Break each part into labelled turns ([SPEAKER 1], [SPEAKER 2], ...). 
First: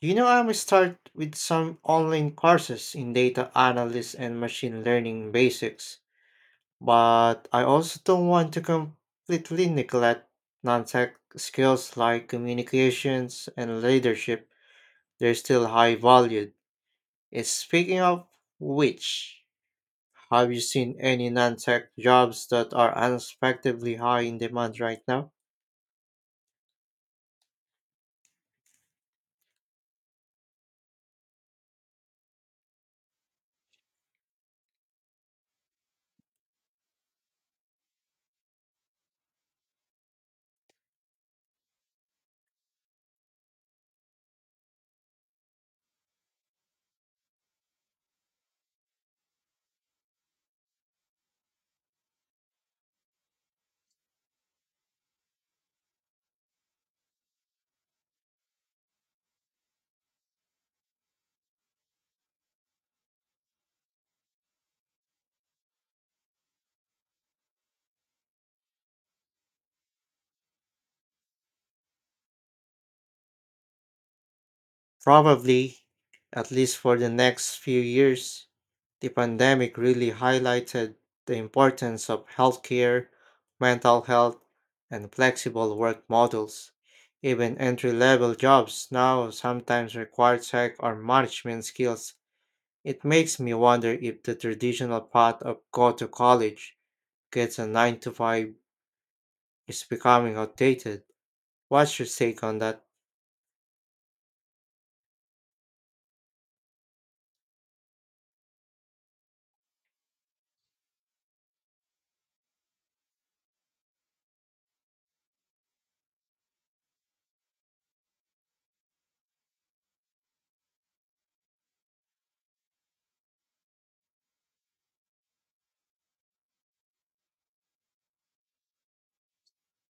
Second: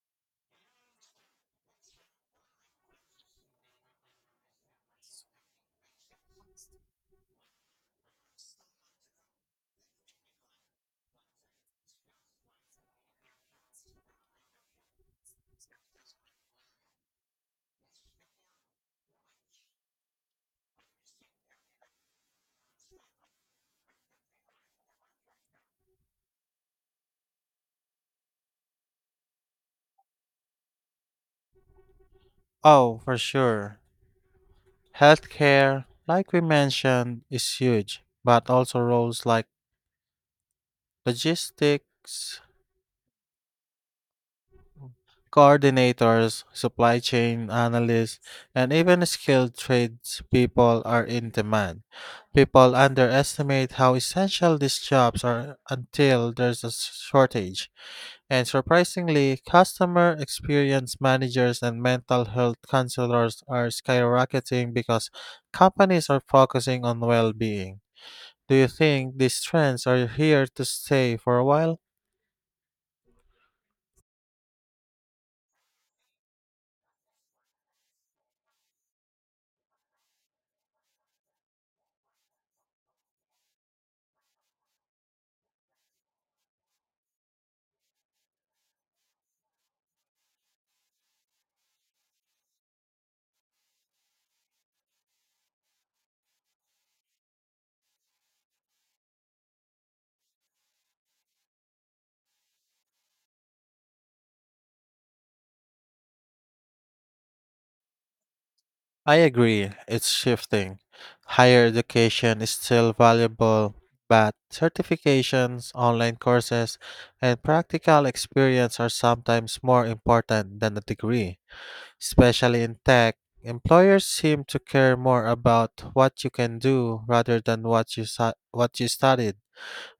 [SPEAKER 1] You know, I'm start with some online courses in data analysis and machine learning basics, but I also don't want to completely neglect non-tech skills like communications and leadership. They're still high valued. And speaking of which, have you seen any non-tech jobs that are unexpectedly high in demand right now?
[SPEAKER 2] Oh, for sure. Healthcare, like we mentioned, is huge, but also roles like logistics, coordinators, supply chain analysts, and even skilled tradespeople are in demand. People underestimate how essential these jobs are until there's a shortage. And surprisingly, customer experience managers and mental health counselors are skyrocketing because companies are focusing on well being. Do you think these trends are here to stay for a while?
[SPEAKER 1] Probably, at least for the next few years. The pandemic really highlighted the importance of healthcare, mental health, and flexible work models. Even entry level jobs now sometimes require tech or management skills. It makes me wonder if the traditional path of go to college, get a 9 to 5 is becoming outdated. What's your take on that?
[SPEAKER 2] I agree, it's shifting. Higher education is still valuable, but certifications, online courses, and practical experience are sometimes more important than a degree. Especially in tech, employers seem to care more about what you can do rather than what you studied.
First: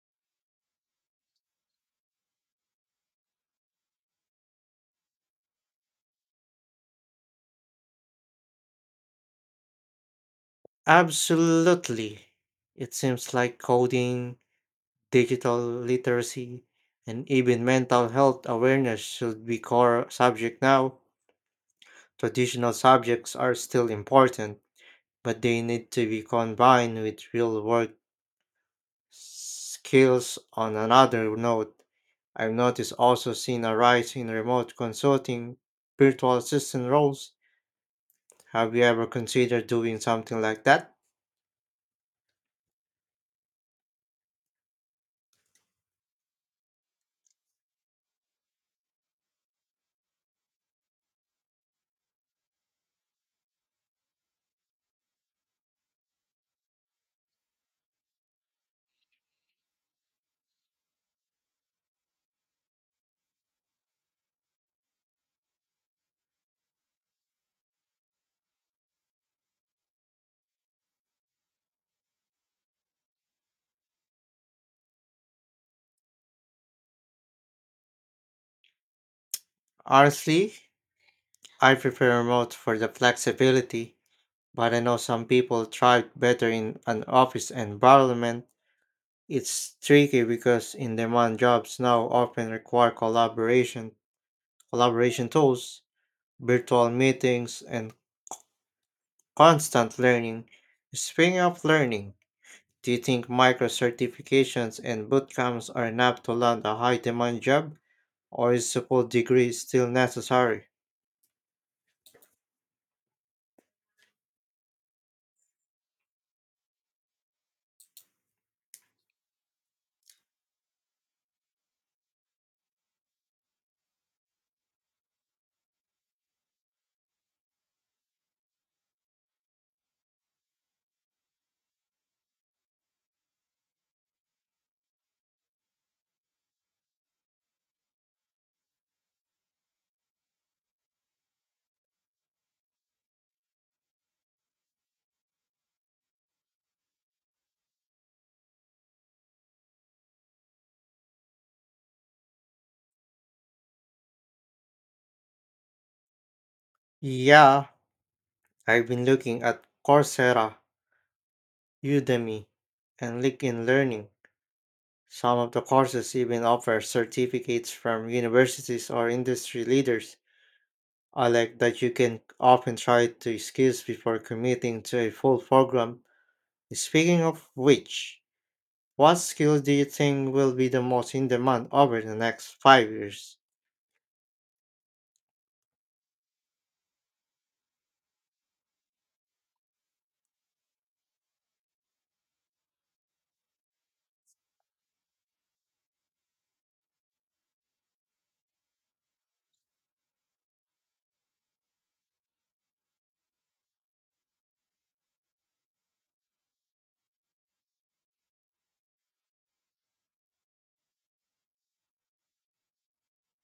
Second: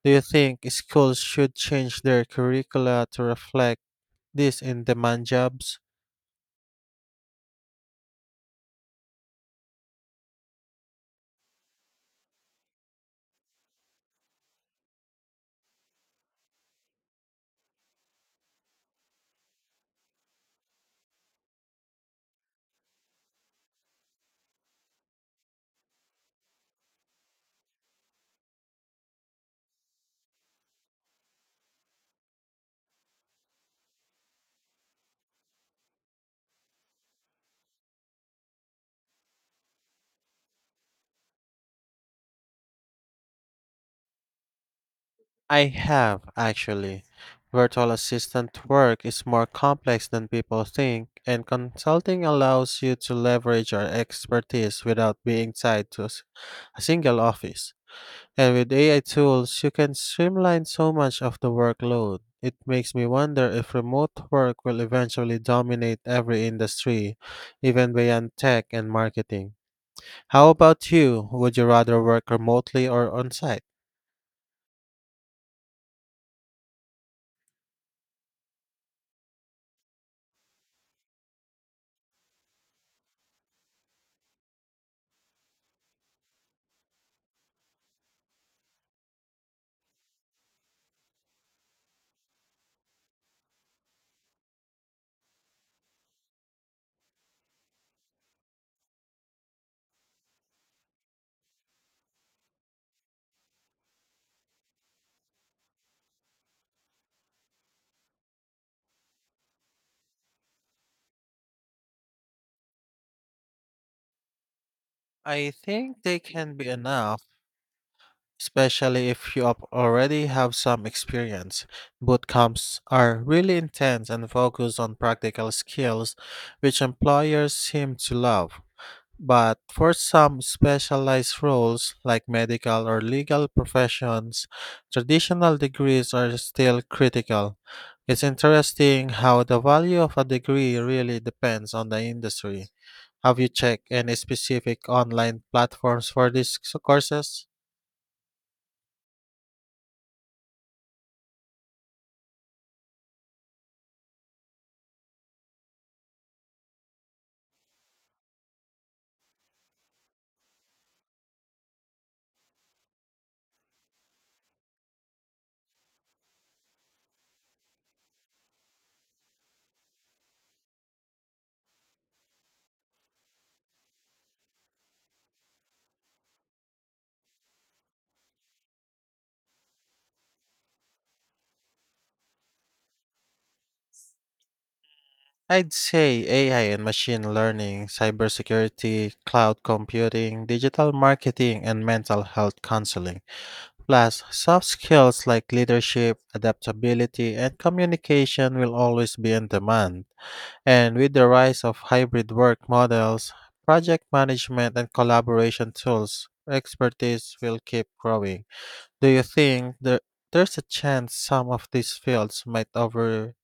[SPEAKER 2] Do you think schools should change their curricula to reflect this in demand jobs?
[SPEAKER 1] Absolutely. It seems like coding, digital literacy, and even mental health awareness should be core subject now. Traditional subjects are still important, but they need to be combined with real world skills. On another note, I've noticed also seen a rise in remote consulting, virtual assistant roles. Have you ever considered doing something like that?
[SPEAKER 2] I have, actually. Virtual assistant work is more complex than people think, and consulting allows you to leverage your expertise without being tied to a single office. And with AI tools, you can streamline so much of the workload. It makes me wonder if remote work will eventually dominate every industry, even beyond tech and marketing. How about you? Would you rather work remotely or on site?
[SPEAKER 1] Honestly, I prefer remote for the flexibility. But I know some people thrive better in an office environment. It's tricky because in-demand jobs now often require collaboration, collaboration tools, virtual meetings, and constant learning. Speaking of learning, do you think micro certifications and boot camps are enough to land a high-demand job, or is a full degree still necessary?
[SPEAKER 2] I think they can be enough especially if you already have some experience. Boot camps are really intense and focus on practical skills, which employers seem to love. But for some specialized roles like medical or legal professions, traditional degrees are still critical. It's interesting how the value of a degree really depends on the industry. Have you checked any specific online platforms for these courses?
[SPEAKER 1] Yeah, I've been looking at Coursera, Udemy, and LinkedIn Learning. Some of the courses even offer certificates from universities or industry leaders. I like that you can often try to skills before committing to a full program. Speaking of which, what skills do you think will be the most in demand over the next 5 years?
[SPEAKER 2] I'd say AI and machine learning, cybersecurity, cloud computing, digital marketing, and mental health counseling, plus soft skills like leadership, adaptability, and communication will always be in demand. And with the rise of hybrid work models, project management and collaboration tools, expertise will keep growing. Do you think the, There's a chance some of these fields might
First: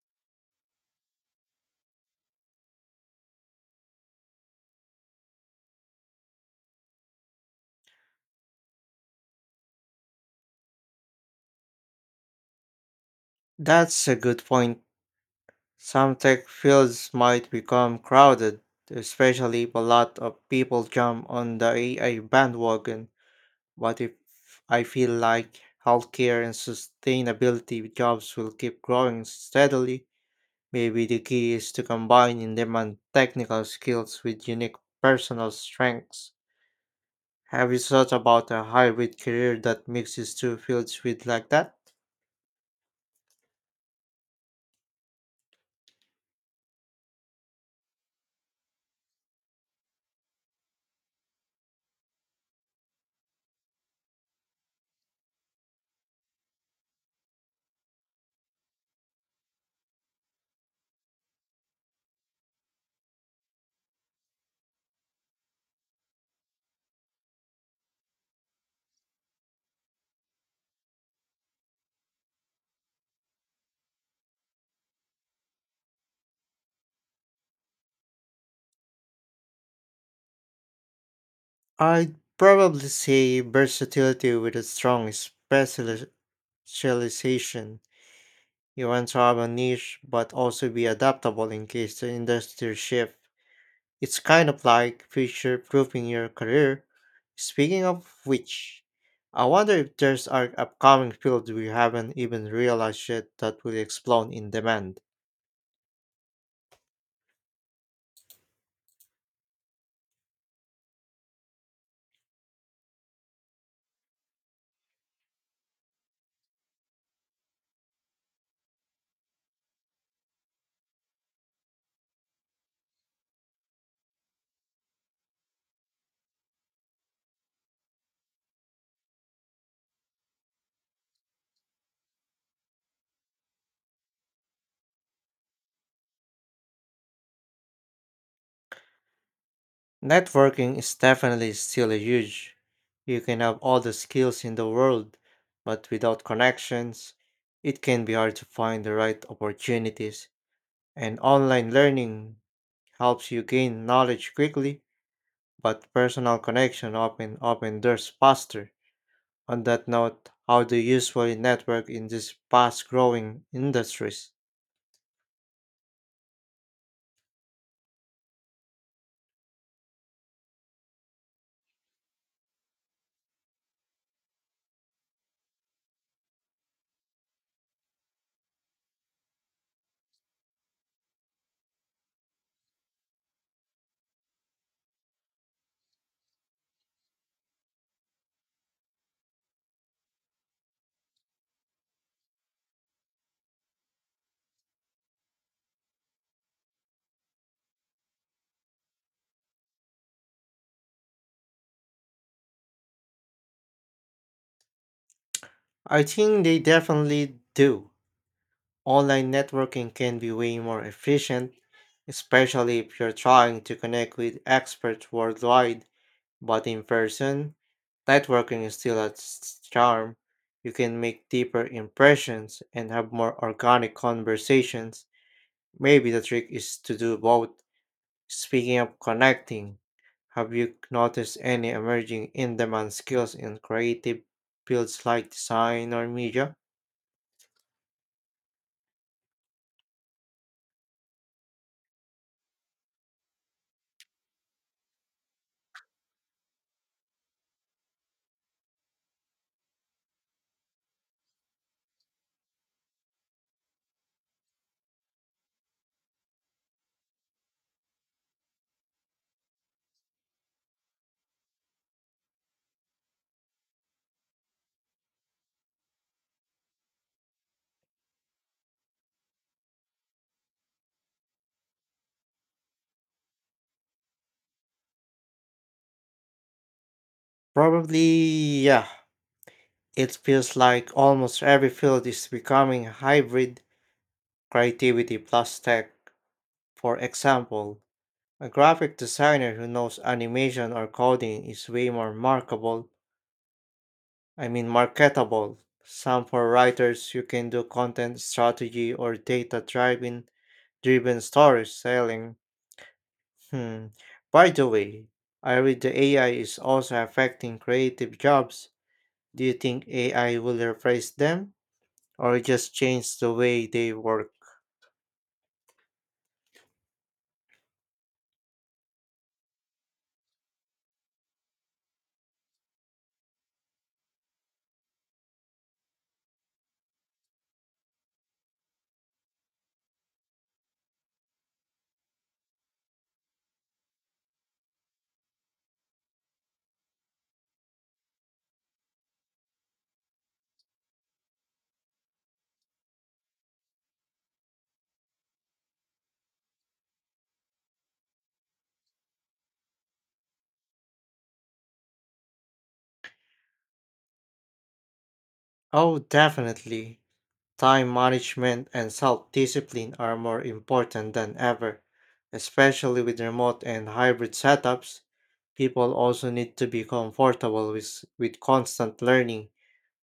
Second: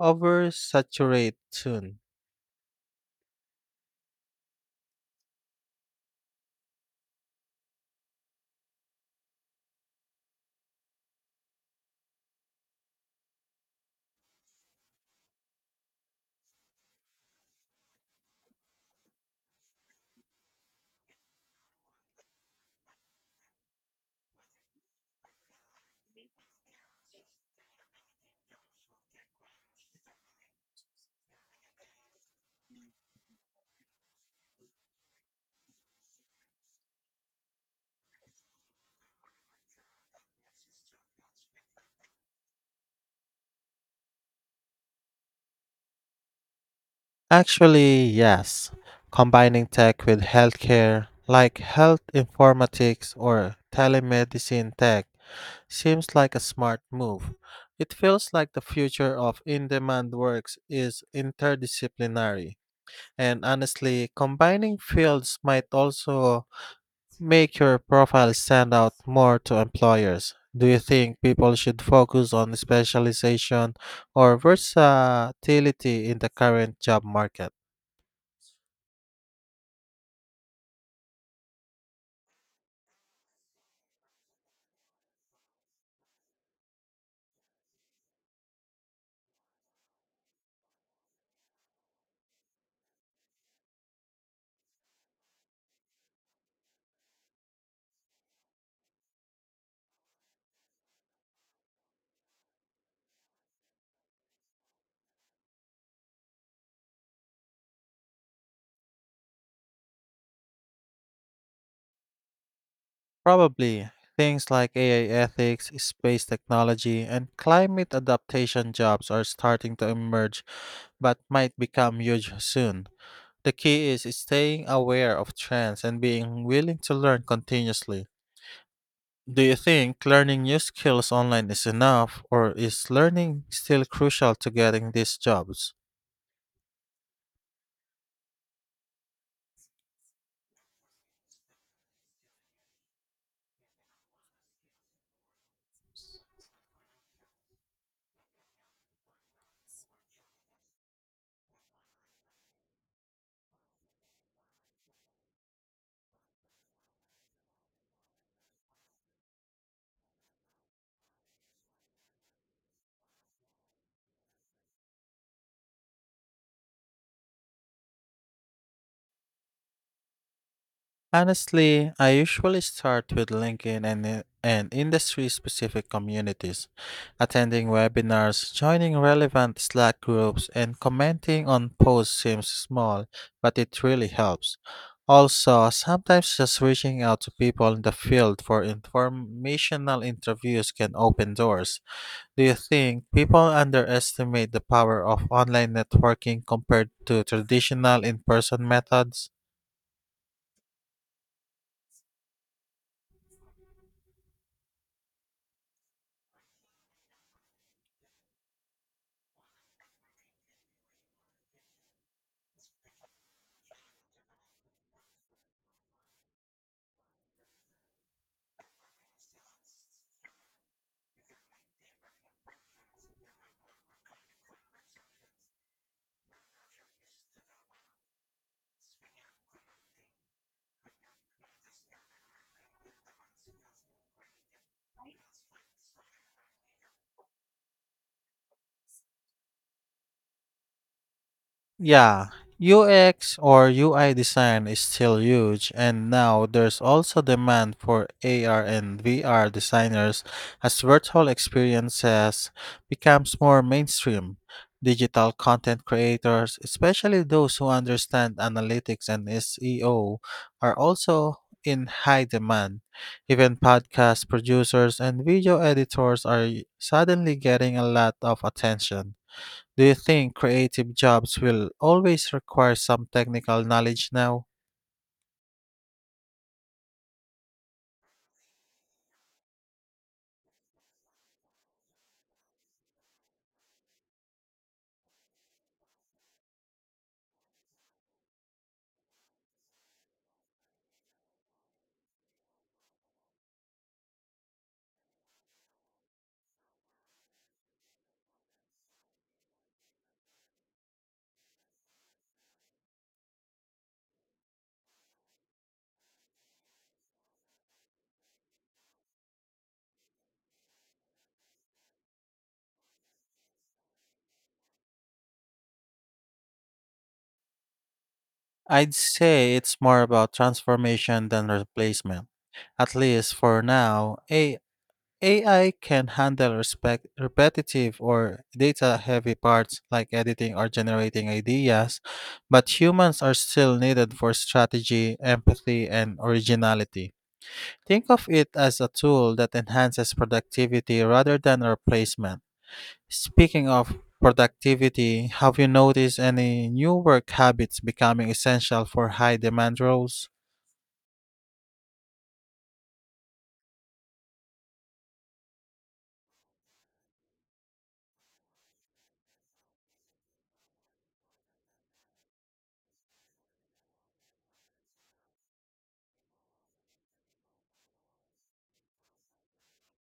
[SPEAKER 2] oversaturate soon?
[SPEAKER 1] That's a good point. Some tech fields might become crowded, especially if a lot of people jump on the AI bandwagon. What if I feel like healthcare and sustainability jobs will keep growing steadily? Maybe the key is to combine in demand technical skills with unique personal strengths. Have you thought about a hybrid career that mixes two fields with like that?
[SPEAKER 2] Actually, yes. Combining tech with healthcare, like health informatics or telemedicine tech, seems like a smart move. It feels like the future of in demand works is interdisciplinary. And honestly, combining fields might also make your profile stand out more to employers. Do you think people should focus on specialization or versatility in the current job market?
[SPEAKER 1] I'd probably say versatility with a strong specialization. You want to have a niche but also be adaptable in case the industry shifts. It's kind of like future proofing your career. Speaking of which, I wonder if there's an upcoming field we haven't even realized yet that will explode in demand.
[SPEAKER 2] Probably. Things like AI ethics, space technology, and climate adaptation jobs are starting to emerge but might become huge soon. The key is staying aware of trends and being willing to learn continuously. Do you think learning new skills online is enough, or is learning still crucial to getting these jobs?
[SPEAKER 1] Networking is definitely still a huge. You can have all the skills in the world, but without connections, it can be hard to find the right opportunities. And online learning helps you gain knowledge quickly, but personal connection often open doors faster. On that note, how do you usually network in these fast growing industries?
[SPEAKER 2] Honestly, I usually start with LinkedIn and industry specific communities, attending webinars, joining relevant Slack groups, and commenting on posts seems small, but it really helps. Also, sometimes just reaching out to people in the field for informational interviews can open doors. Do you think people underestimate the power of online networking compared to traditional in person methods?
[SPEAKER 1] I think they definitely do. Online networking can be way more efficient, especially if you're trying to connect with experts worldwide, but in person, networking is still its charm. You can make deeper impressions and have more organic conversations. Maybe the trick is to do both. Speaking of connecting, have you noticed any emerging in demand skills in creative fields like design or media?
[SPEAKER 2] Yeah, UX or UI design is still huge, and now there's also demand for AR and VR designers as virtual experiences becomes more mainstream. Digital content creators, especially those who understand analytics and SEO, are also in high demand. Even podcast producers and video editors are suddenly getting a lot of attention. Do you think creative jobs will always require some technical knowledge now?
[SPEAKER 1] Probably, yeah. It feels like almost every field is becoming hybrid creativity plus tech. For example, a graphic designer who knows animation or coding is way more markable, I mean marketable. Some for writers you can do content strategy or data driven story selling. Hmm. By the way, I read the AI is also affecting creative jobs. Do you think AI will replace them or just change the way they work?
[SPEAKER 2] I'd say it's more about transformation than replacement. At least for now, AI can handle repetitive or data heavy parts like editing or generating ideas, but humans are still needed for strategy, empathy, and originality. Think of it as a tool that enhances productivity rather than a replacement. Speaking of productivity, have you noticed any new work habits becoming essential for high demand roles?
[SPEAKER 1] Oh, definitely. Time management and self discipline are more important than ever, especially with remote and hybrid setups. People also need to be comfortable with constant learning.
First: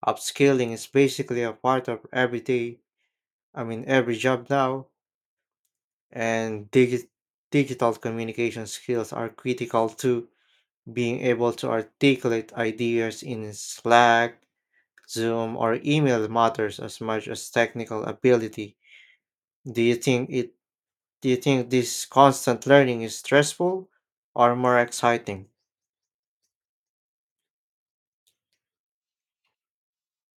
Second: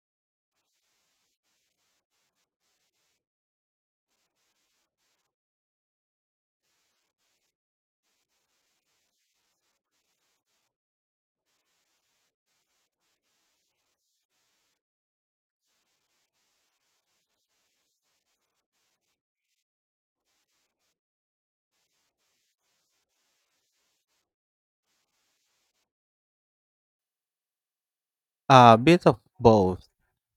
[SPEAKER 1] Upskilling is basically a part of every day, I mean, every job now, and digital communication skills are critical to being able to articulate ideas in Slack, Zoom, or email matters as much as technical ability. Do you think it do you think this constant learning is stressful or more exciting?
[SPEAKER 2] A bit of both.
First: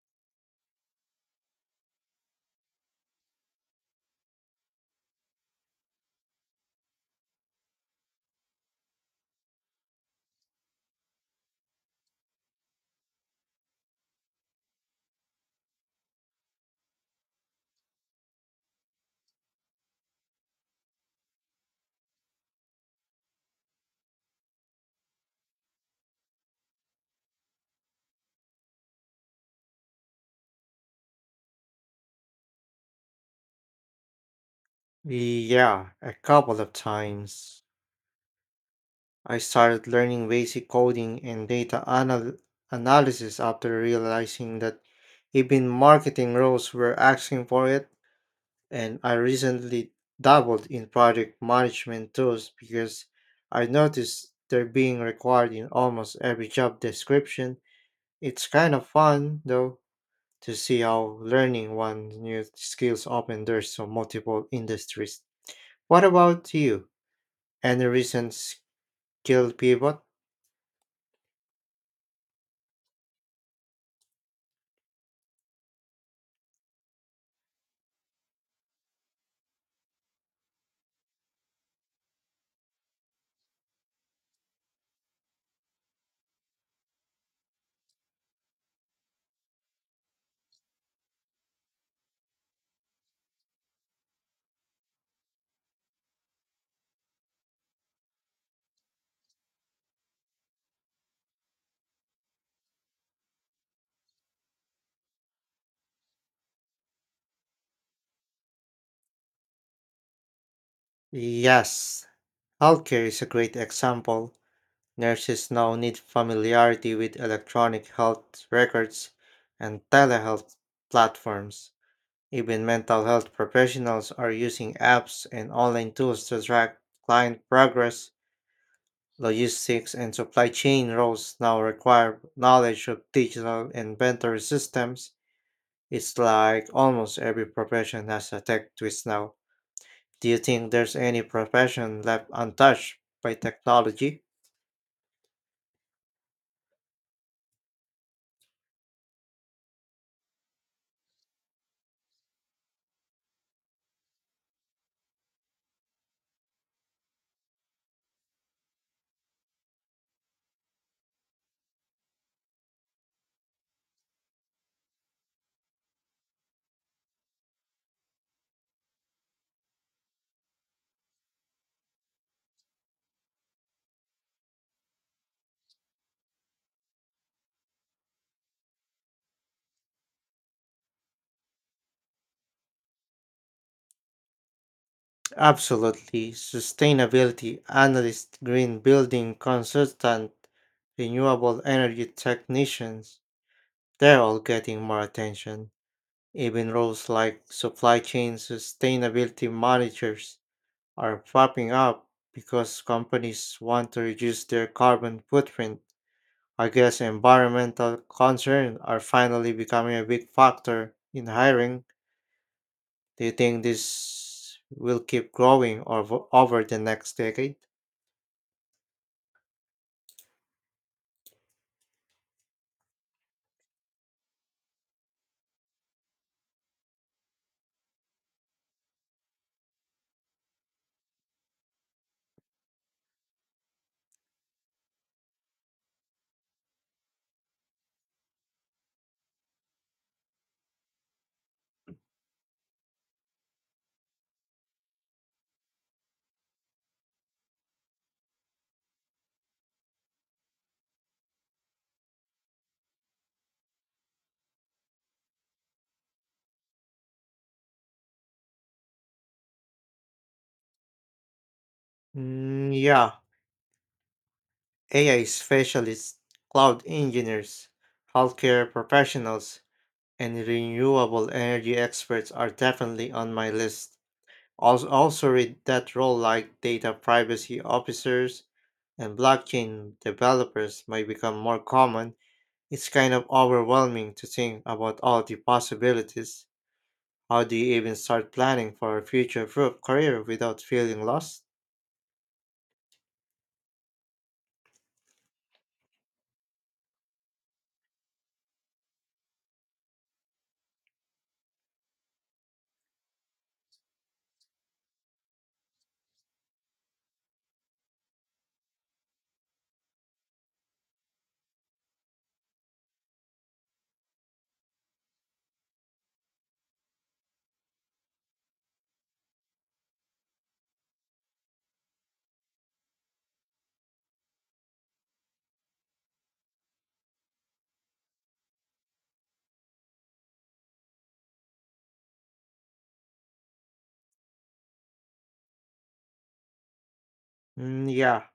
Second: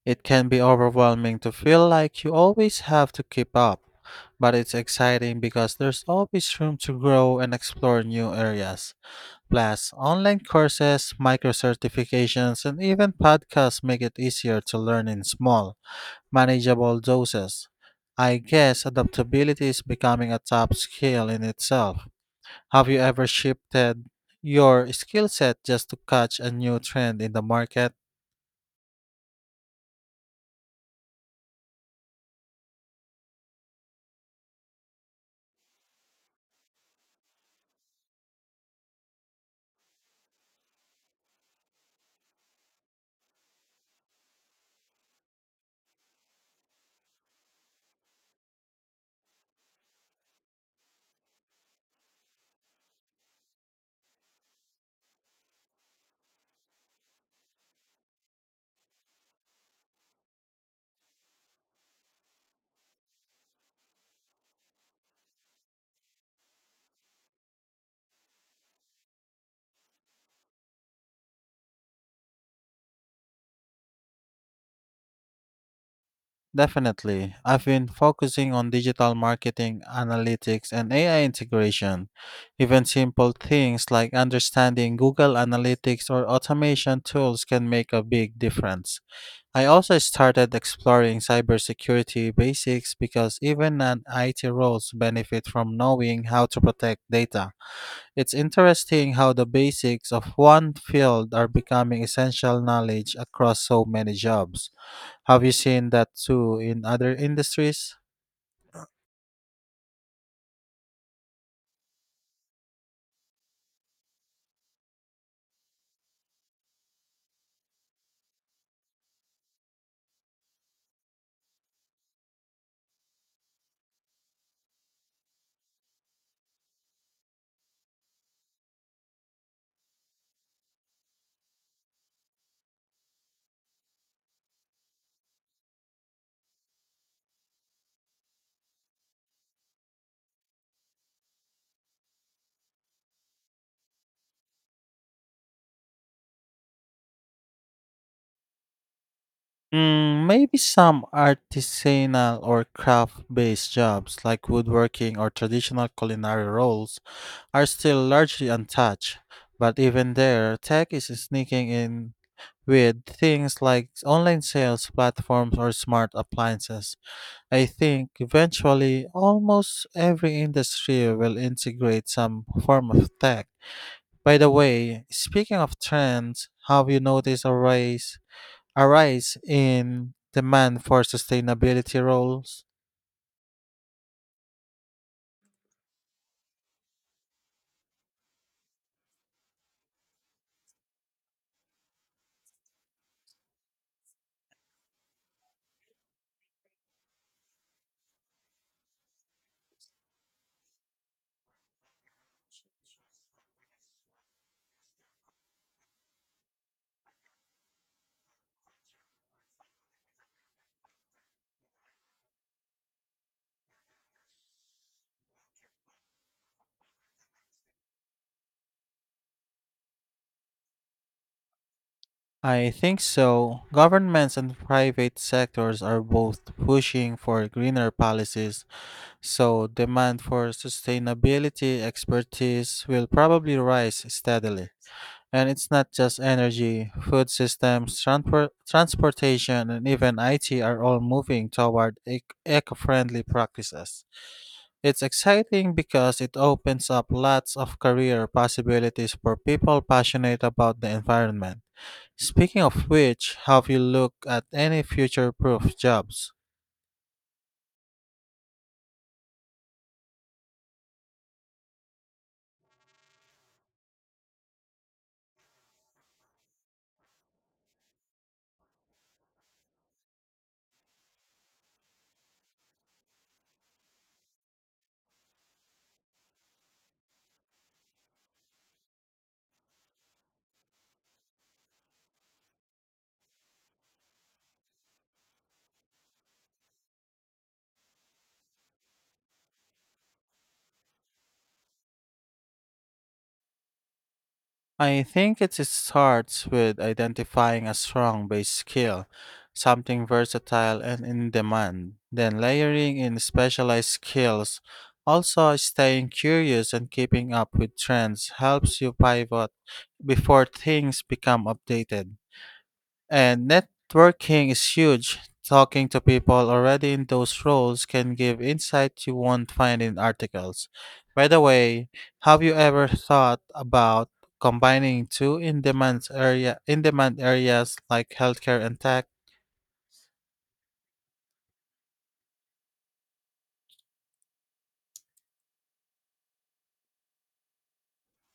[SPEAKER 2] It can be overwhelming to feel like you always have to keep up, but it's exciting because there's always room to grow and explore new areas. Plus, online courses, micro certifications, and even podcasts make it easier to learn in small manageable doses. I guess adaptability is becoming a top skill in itself. Have you ever shifted your skill set just to catch a new trend in the market?
[SPEAKER 1] Yeah, a couple of times. I started learning basic coding and data analysis after realizing that even marketing roles were asking for it, and I recently dabbled in project management tools because I noticed they're being required in almost every job description. It's kind of fun though, to see how learning one new skills open doors to multiple industries. What about you? Any recent skill pivot?
[SPEAKER 2] Definitely. I've been focusing on digital marketing, analytics, and AI integration. Even simple things like understanding Google Analytics or automation tools can make a big difference. I also started exploring cybersecurity basics because even non IT roles benefit from knowing how to protect data. It's interesting how the basics of one field are becoming essential knowledge across so many jobs. Have you seen that too in other industries?
[SPEAKER 1] Yes, healthcare is a great example. Nurses now need familiarity with electronic health records and telehealth platforms. Even mental health professionals are using apps and online tools to track client progress. Logistics and supply chain roles now require knowledge of digital inventory systems. It's like almost every profession has a tech twist now. Do you think there's any profession left untouched by technology?
[SPEAKER 2] Mm, maybe some artisanal or craft based jobs like woodworking or traditional culinary roles are still largely untouched. But even there, tech is sneaking in with things like online sales platforms or smart appliances. I think eventually almost every industry will integrate some form of tech. By the way, speaking of trends, have you noticed a rise in demand for sustainability roles?
[SPEAKER 1] Absolutely. Sustainability analyst, green building consultant, renewable energy technicians, they're all getting more attention. Even roles like supply chain sustainability managers are popping up because companies want to reduce their carbon footprint. I guess environmental concerns are finally becoming a big factor in hiring. Do you think this will keep growing over the next decade?
[SPEAKER 2] I think so. Governments and private sectors are both pushing for greener policies, so demand for sustainability expertise will probably rise steadily. And it's not just energy, food systems, transportation, and even IT are all moving toward eco-friendly practices. It's exciting because it opens up lots of career possibilities for people passionate about the environment. Speaking of which, have you looked at any future proof jobs?
[SPEAKER 1] Mm, yeah, AI specialists, cloud engineers, healthcare professionals, and renewable energy experts are definitely on my list. Also read that role like data privacy officers and blockchain developers might become more common. It's kind of overwhelming to think about all the possibilities. How do you even start planning for a future proof career without feeling lost?
[SPEAKER 2] I think it starts with identifying a strong base skill, something versatile and in demand, then layering in specialized skills. Also, staying curious and keeping up with trends helps you pivot before things become outdated. And networking is huge. Talking to people already in those roles can give insight you won't find in articles. By the way, have you ever thought about combining two in-demand area in-demand areas like healthcare and tech?
[SPEAKER 1] Mm, yeah,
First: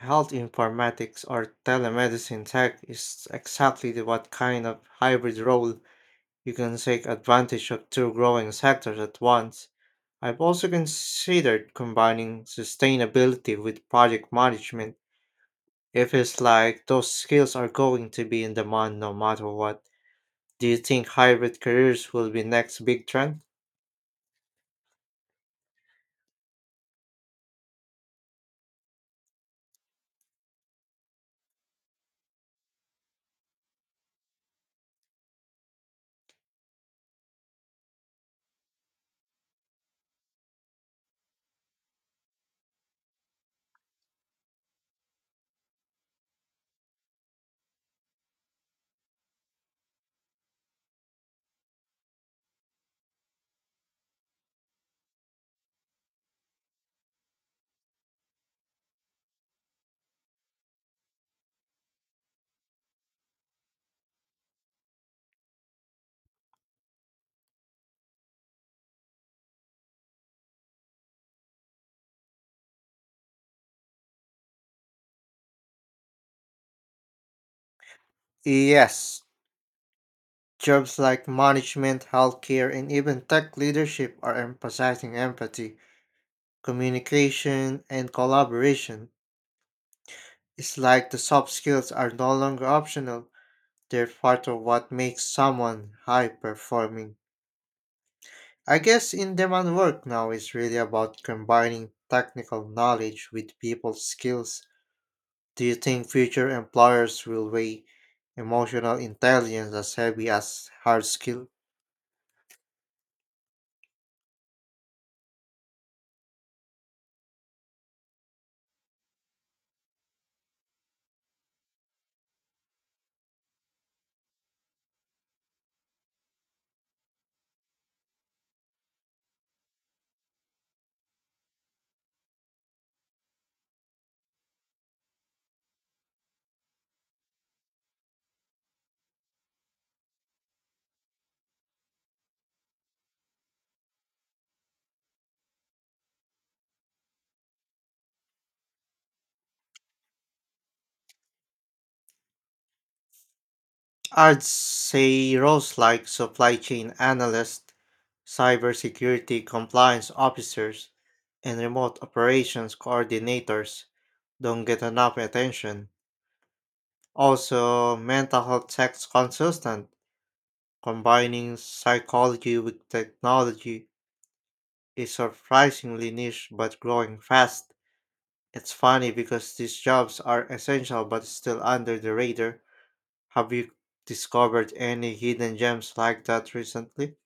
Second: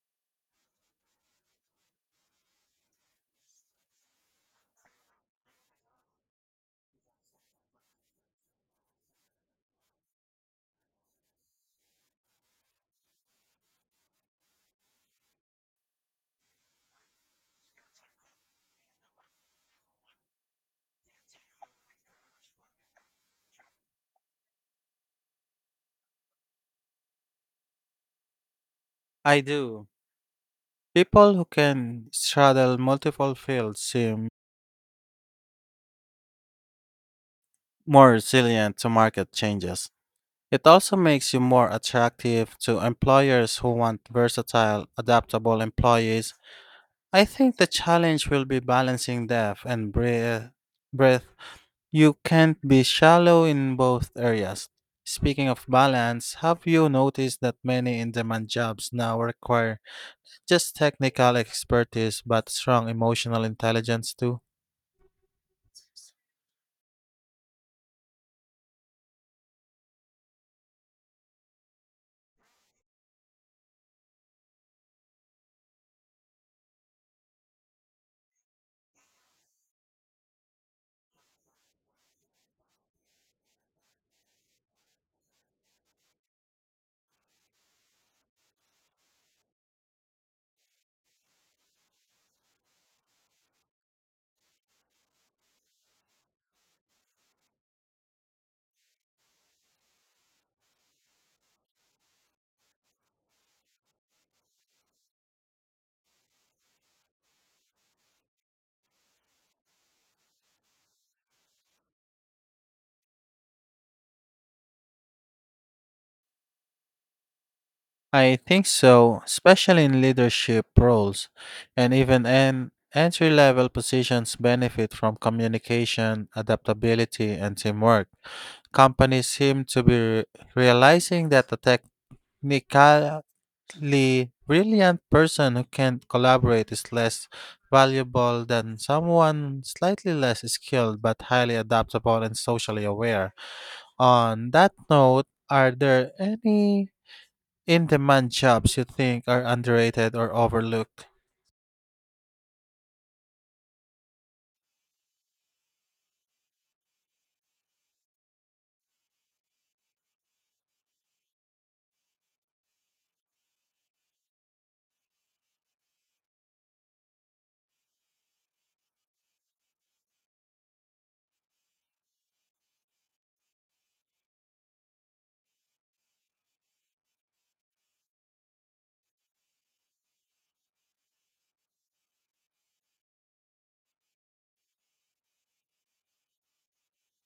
[SPEAKER 1] health informatics or telemedicine tech is exactly the what kind of hybrid role you can take advantage of two growing sectors at once. I've also considered combining sustainability with project management. It feels like those skills are going to be in demand no matter what. Do you think hybrid careers will be next big trend?
[SPEAKER 2] I do. People who can straddle multiple fields seem more resilient to market changes. It also makes you more attractive to employers who want versatile, adaptable employees. I think the challenge will be balancing depth and breath. Breadth. You can't be shallow in both areas. Speaking of balance, have you noticed that many in demand jobs now require just technical expertise but strong emotional intelligence too?
[SPEAKER 1] Yes, jobs like management, healthcare, and even tech leadership are emphasizing empathy, communication, and collaboration. It's like the soft skills are no longer optional, they're part of what makes someone high performing. I guess in demand work now is really about combining technical knowledge with people's skills. Do you think future employers will weigh emotional intelligence as heavy as hard skill?
[SPEAKER 2] I think so, especially in leadership roles and even in entry level positions benefit from communication, adaptability, and teamwork. Companies seem to be realizing that a technically brilliant person who can't collaborate is less valuable than someone slightly less skilled but highly adaptable and socially aware. On that note, are there any in demand jobs you think are underrated or overlooked?
[SPEAKER 1] I'd say roles like supply chain analyst, cybersecurity compliance officers, and remote operations coordinators don't get enough attention. Also, mental health tax consultant. Combining psychology with technology is surprisingly niche but growing fast. It's funny because these jobs are essential but still under the radar. Have you discovered any hidden gems like that recently?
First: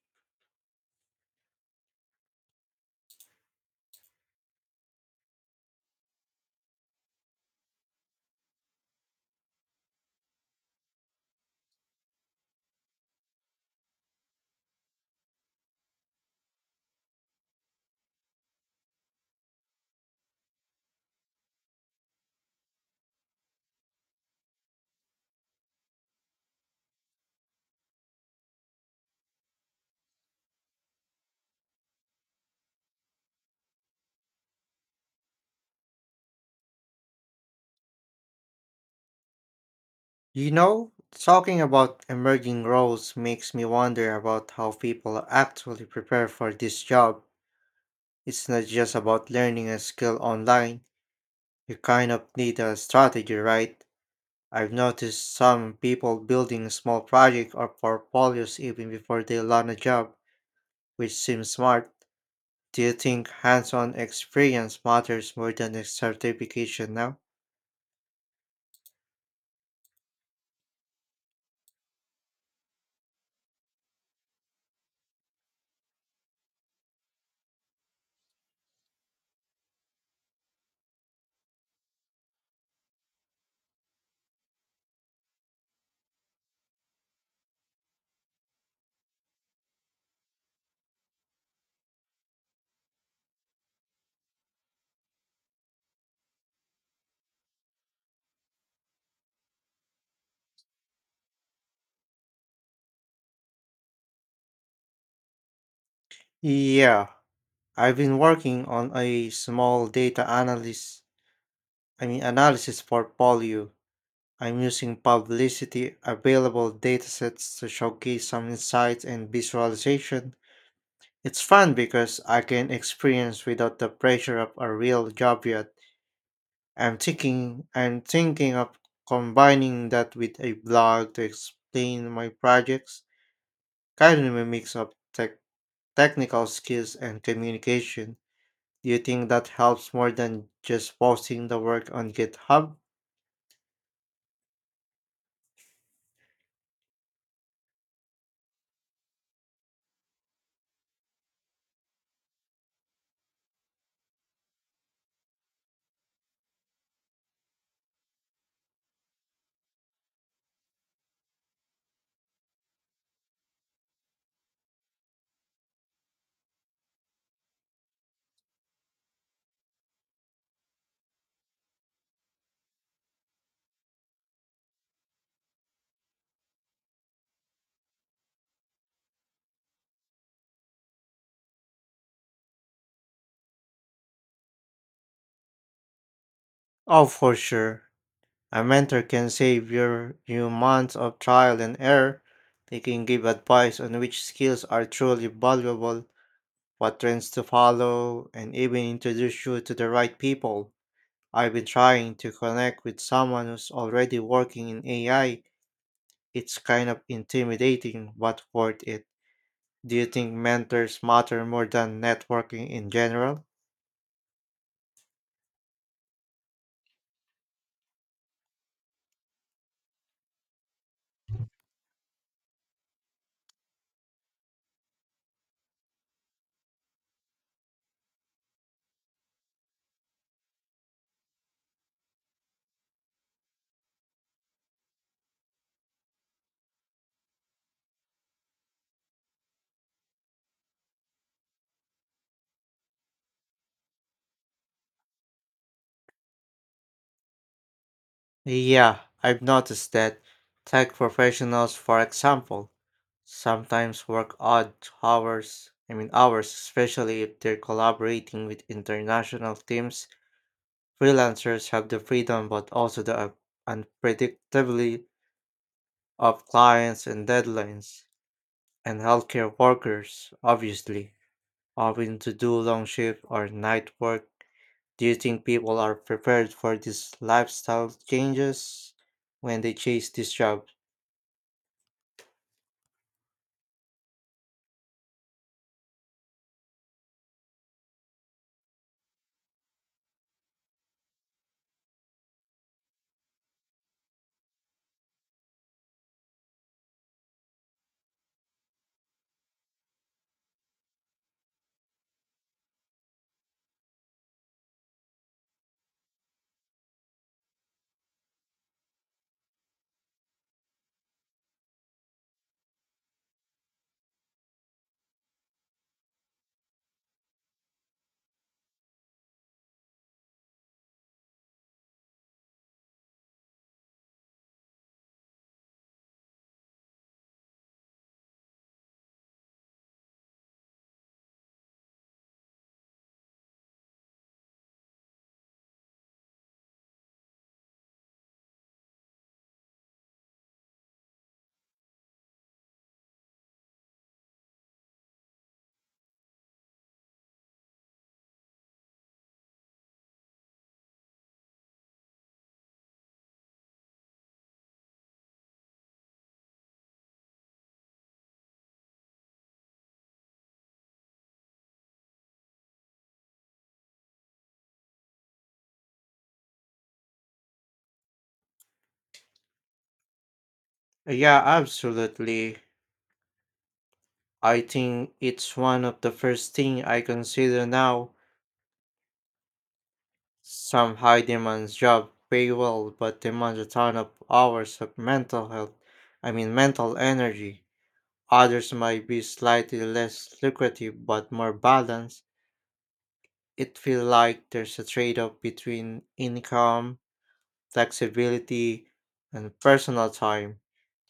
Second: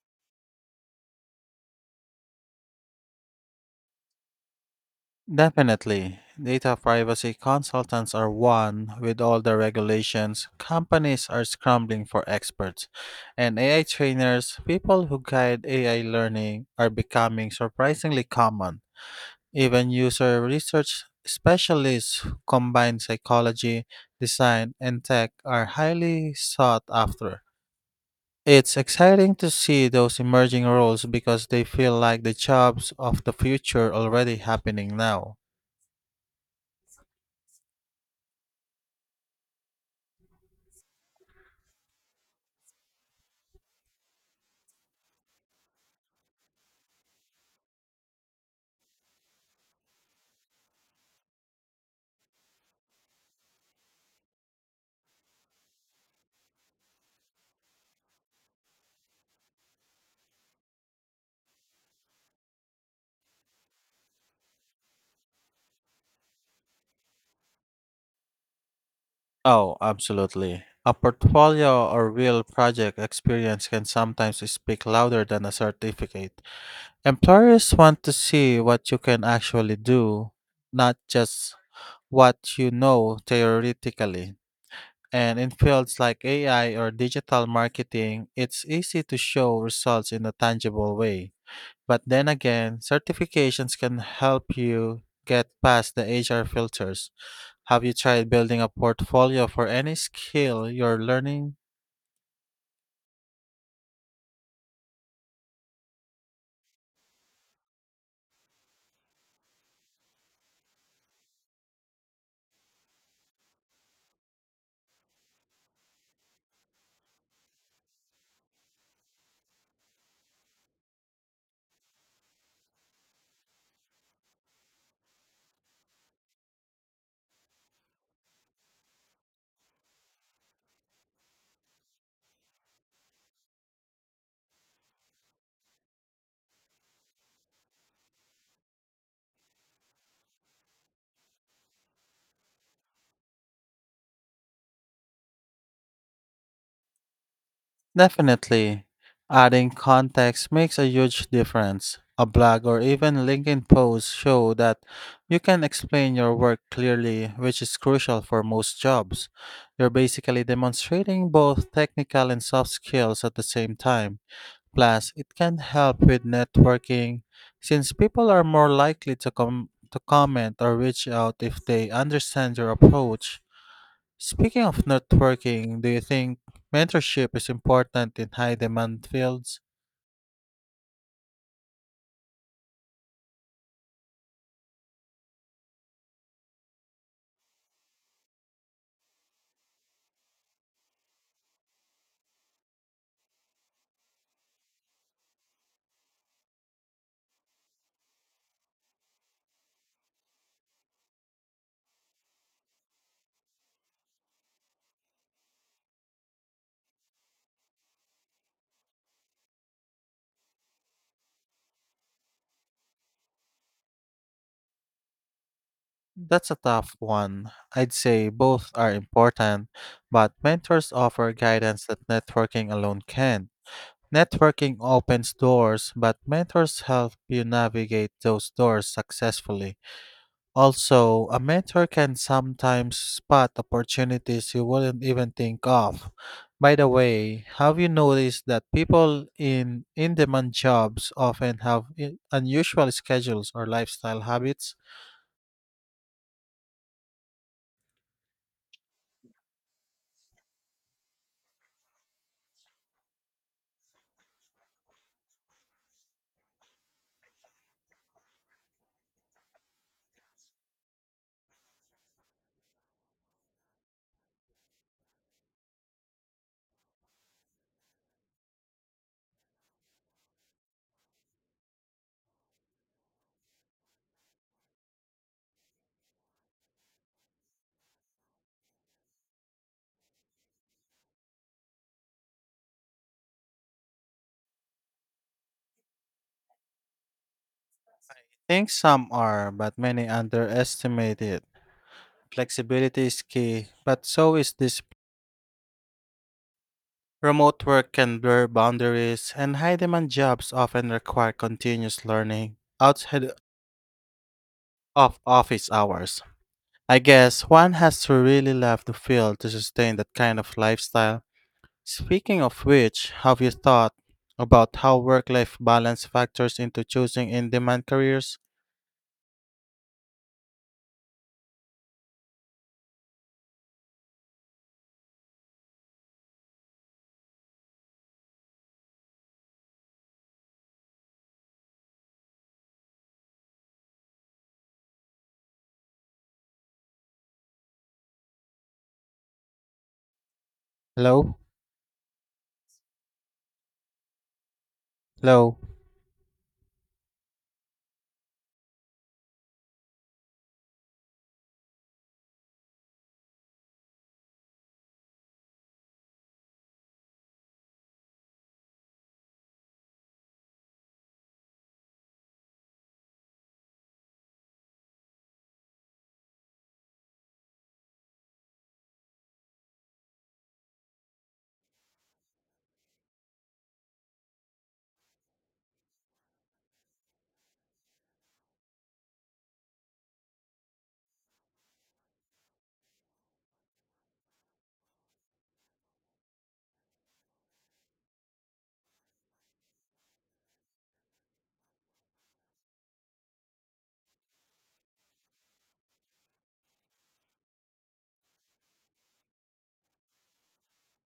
[SPEAKER 2] Definitely. Data privacy consultants are one with all the regulations. Companies are scrambling for experts. And AI trainers, people who guide AI learning, are becoming surprisingly common. Even user research specialists who combine psychology, design, and tech are highly sought after. It's exciting to see those emerging roles because they feel like the jobs of the future already happening now.
[SPEAKER 1] You know, talking about emerging roles makes me wonder about how people actually prepare for this job. It's not just about learning a skill online. You kind of need a strategy, right? I've noticed some people building small projects or portfolios even before they land a job, which seems smart. Do you think hands-on experience matters more than a certification now?
[SPEAKER 2] Oh, absolutely. A portfolio or real project experience can sometimes speak louder than a certificate. Employers want to see what you can actually do, not just what you know theoretically. And in fields like AI or digital marketing, it's easy to show results in a tangible way. But then again, certifications can help you get past the HR filters. Have you tried building a portfolio for any skill you're learning?
[SPEAKER 1] Yeah, I've been working on a small data analysis, I mean analysis portfolio. I'm using publicity available datasets to showcase some insights and visualization. It's fun because I can experience without the pressure of a real job yet. I'm thinking of combining that with a blog to explain my projects, kind of a mix of technical skills and communication. Do you think that helps more than just posting the work on GitHub?
[SPEAKER 2] Definitely. Adding context makes a huge difference. A blog or even LinkedIn posts show that you can explain your work clearly, which is crucial for most jobs. You're basically demonstrating both technical and soft skills at the same time. Plus, it can help with networking since people are more likely to to comment or reach out if they understand your approach. Speaking of networking, do you think mentorship is important in high demand fields?
[SPEAKER 1] Oh, for sure. A mentor can save you months of trial and error. They can give advice on which skills are truly valuable, what trends to follow, and even introduce you to the right people. I've been trying to connect with someone who's already working in AI. It's kind of intimidating, but worth it. Do you think mentors matter more than networking in general?
[SPEAKER 2] That's a tough one. I'd say both are important, but mentors offer guidance that networking alone can. Networking opens doors, but mentors help you navigate those doors successfully. Also, a mentor can sometimes spot opportunities you wouldn't even think of. By the way, have you noticed that people in demand jobs often have unusual schedules or lifestyle habits?
[SPEAKER 1] Yeah, I've noticed that tech professionals, for example, sometimes work odd hours, I mean hours, especially if they're collaborating with international teams. Freelancers have the freedom but also the unpredictability of clients and deadlines. And healthcare workers, obviously, having to do long shift or night work. Do you think people are prepared for these lifestyle changes when they chase this job?
[SPEAKER 2] I think some are, but many underestimate it. Flexibility is key, but so is this. Remote work can blur boundaries, and high demand jobs often require continuous learning outside of office hours. I guess one has to really love the field to sustain that kind of lifestyle. Speaking of which, have you thought about how work life balance factors into choosing in demand careers? Low? Low.
[SPEAKER 1] Yeah, absolutely. I think it's one of the first thing I consider now. Some high demand job pay well but demand a ton of hours of mental health, I mean mental energy. Others might be slightly less lucrative but more balanced. It feels like there's a trade-off between income, flexibility, and personal time.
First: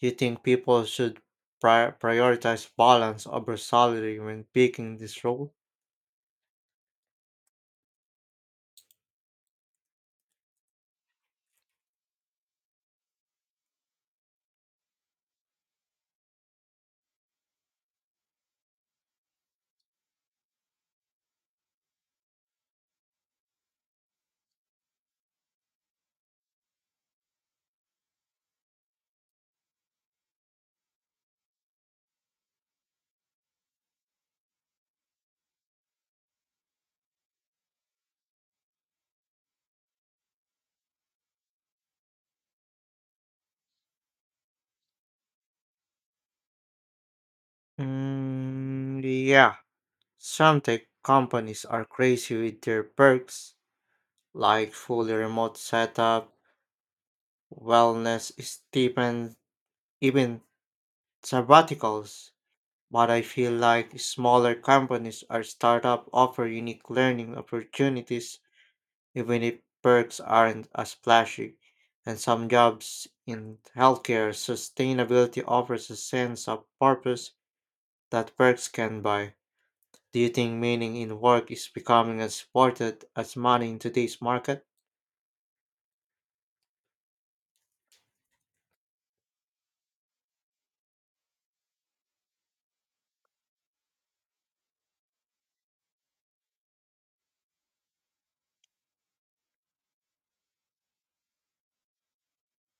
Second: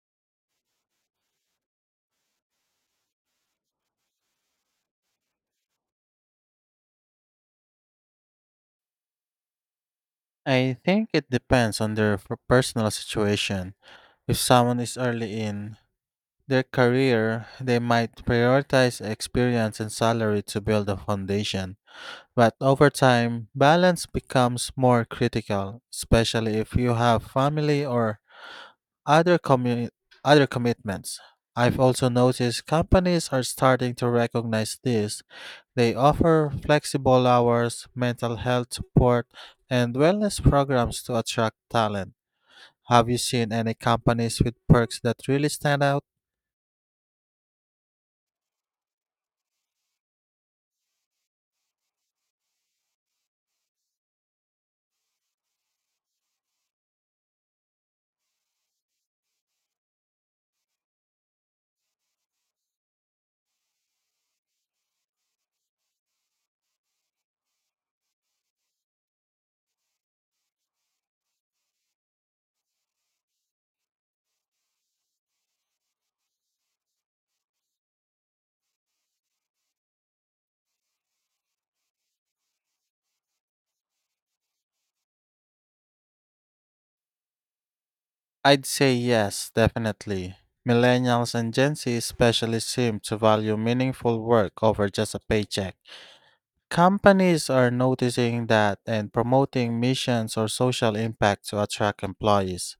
[SPEAKER 1] Do you think people should prioritize balance over salary when picking this role?
[SPEAKER 2] I think it depends on their personal situation. If someone is early in their career, they might prioritize experience and salary to build a foundation. But over time, balance becomes more critical, especially if you have family or Other commu- other commitments. I've also noticed companies are starting to recognize this. They offer flexible hours, mental health support, and wellness programs to attract talent. Have you seen any companies with perks that really stand out?
[SPEAKER 1] Mm, yeah, some tech companies are crazy with their perks, like fully remote setup, wellness stipends, even sabbaticals. But I feel like smaller companies or startup offer unique learning opportunities even if perks aren't as flashy. And some jobs in healthcare sustainability offers a sense of purpose that perks can buy. Do you think meaning in work is becoming as important as money in today's market?
[SPEAKER 2] I'd say yes, definitely. Millennials and Gen Z especially seem to value meaningful work over just a paycheck. Companies are noticing that and promoting missions or social impact to attract employees.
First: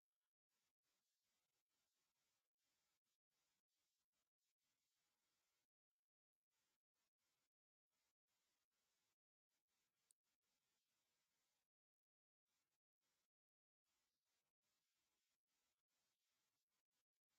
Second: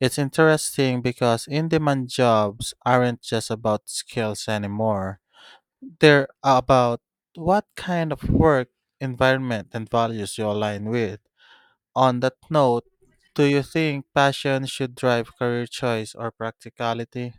[SPEAKER 2] It's interesting because in demand jobs aren't just about skills anymore, they're about what kind of work, environment, and values you align with. On that note, do you think passion should drive career choice or practicality?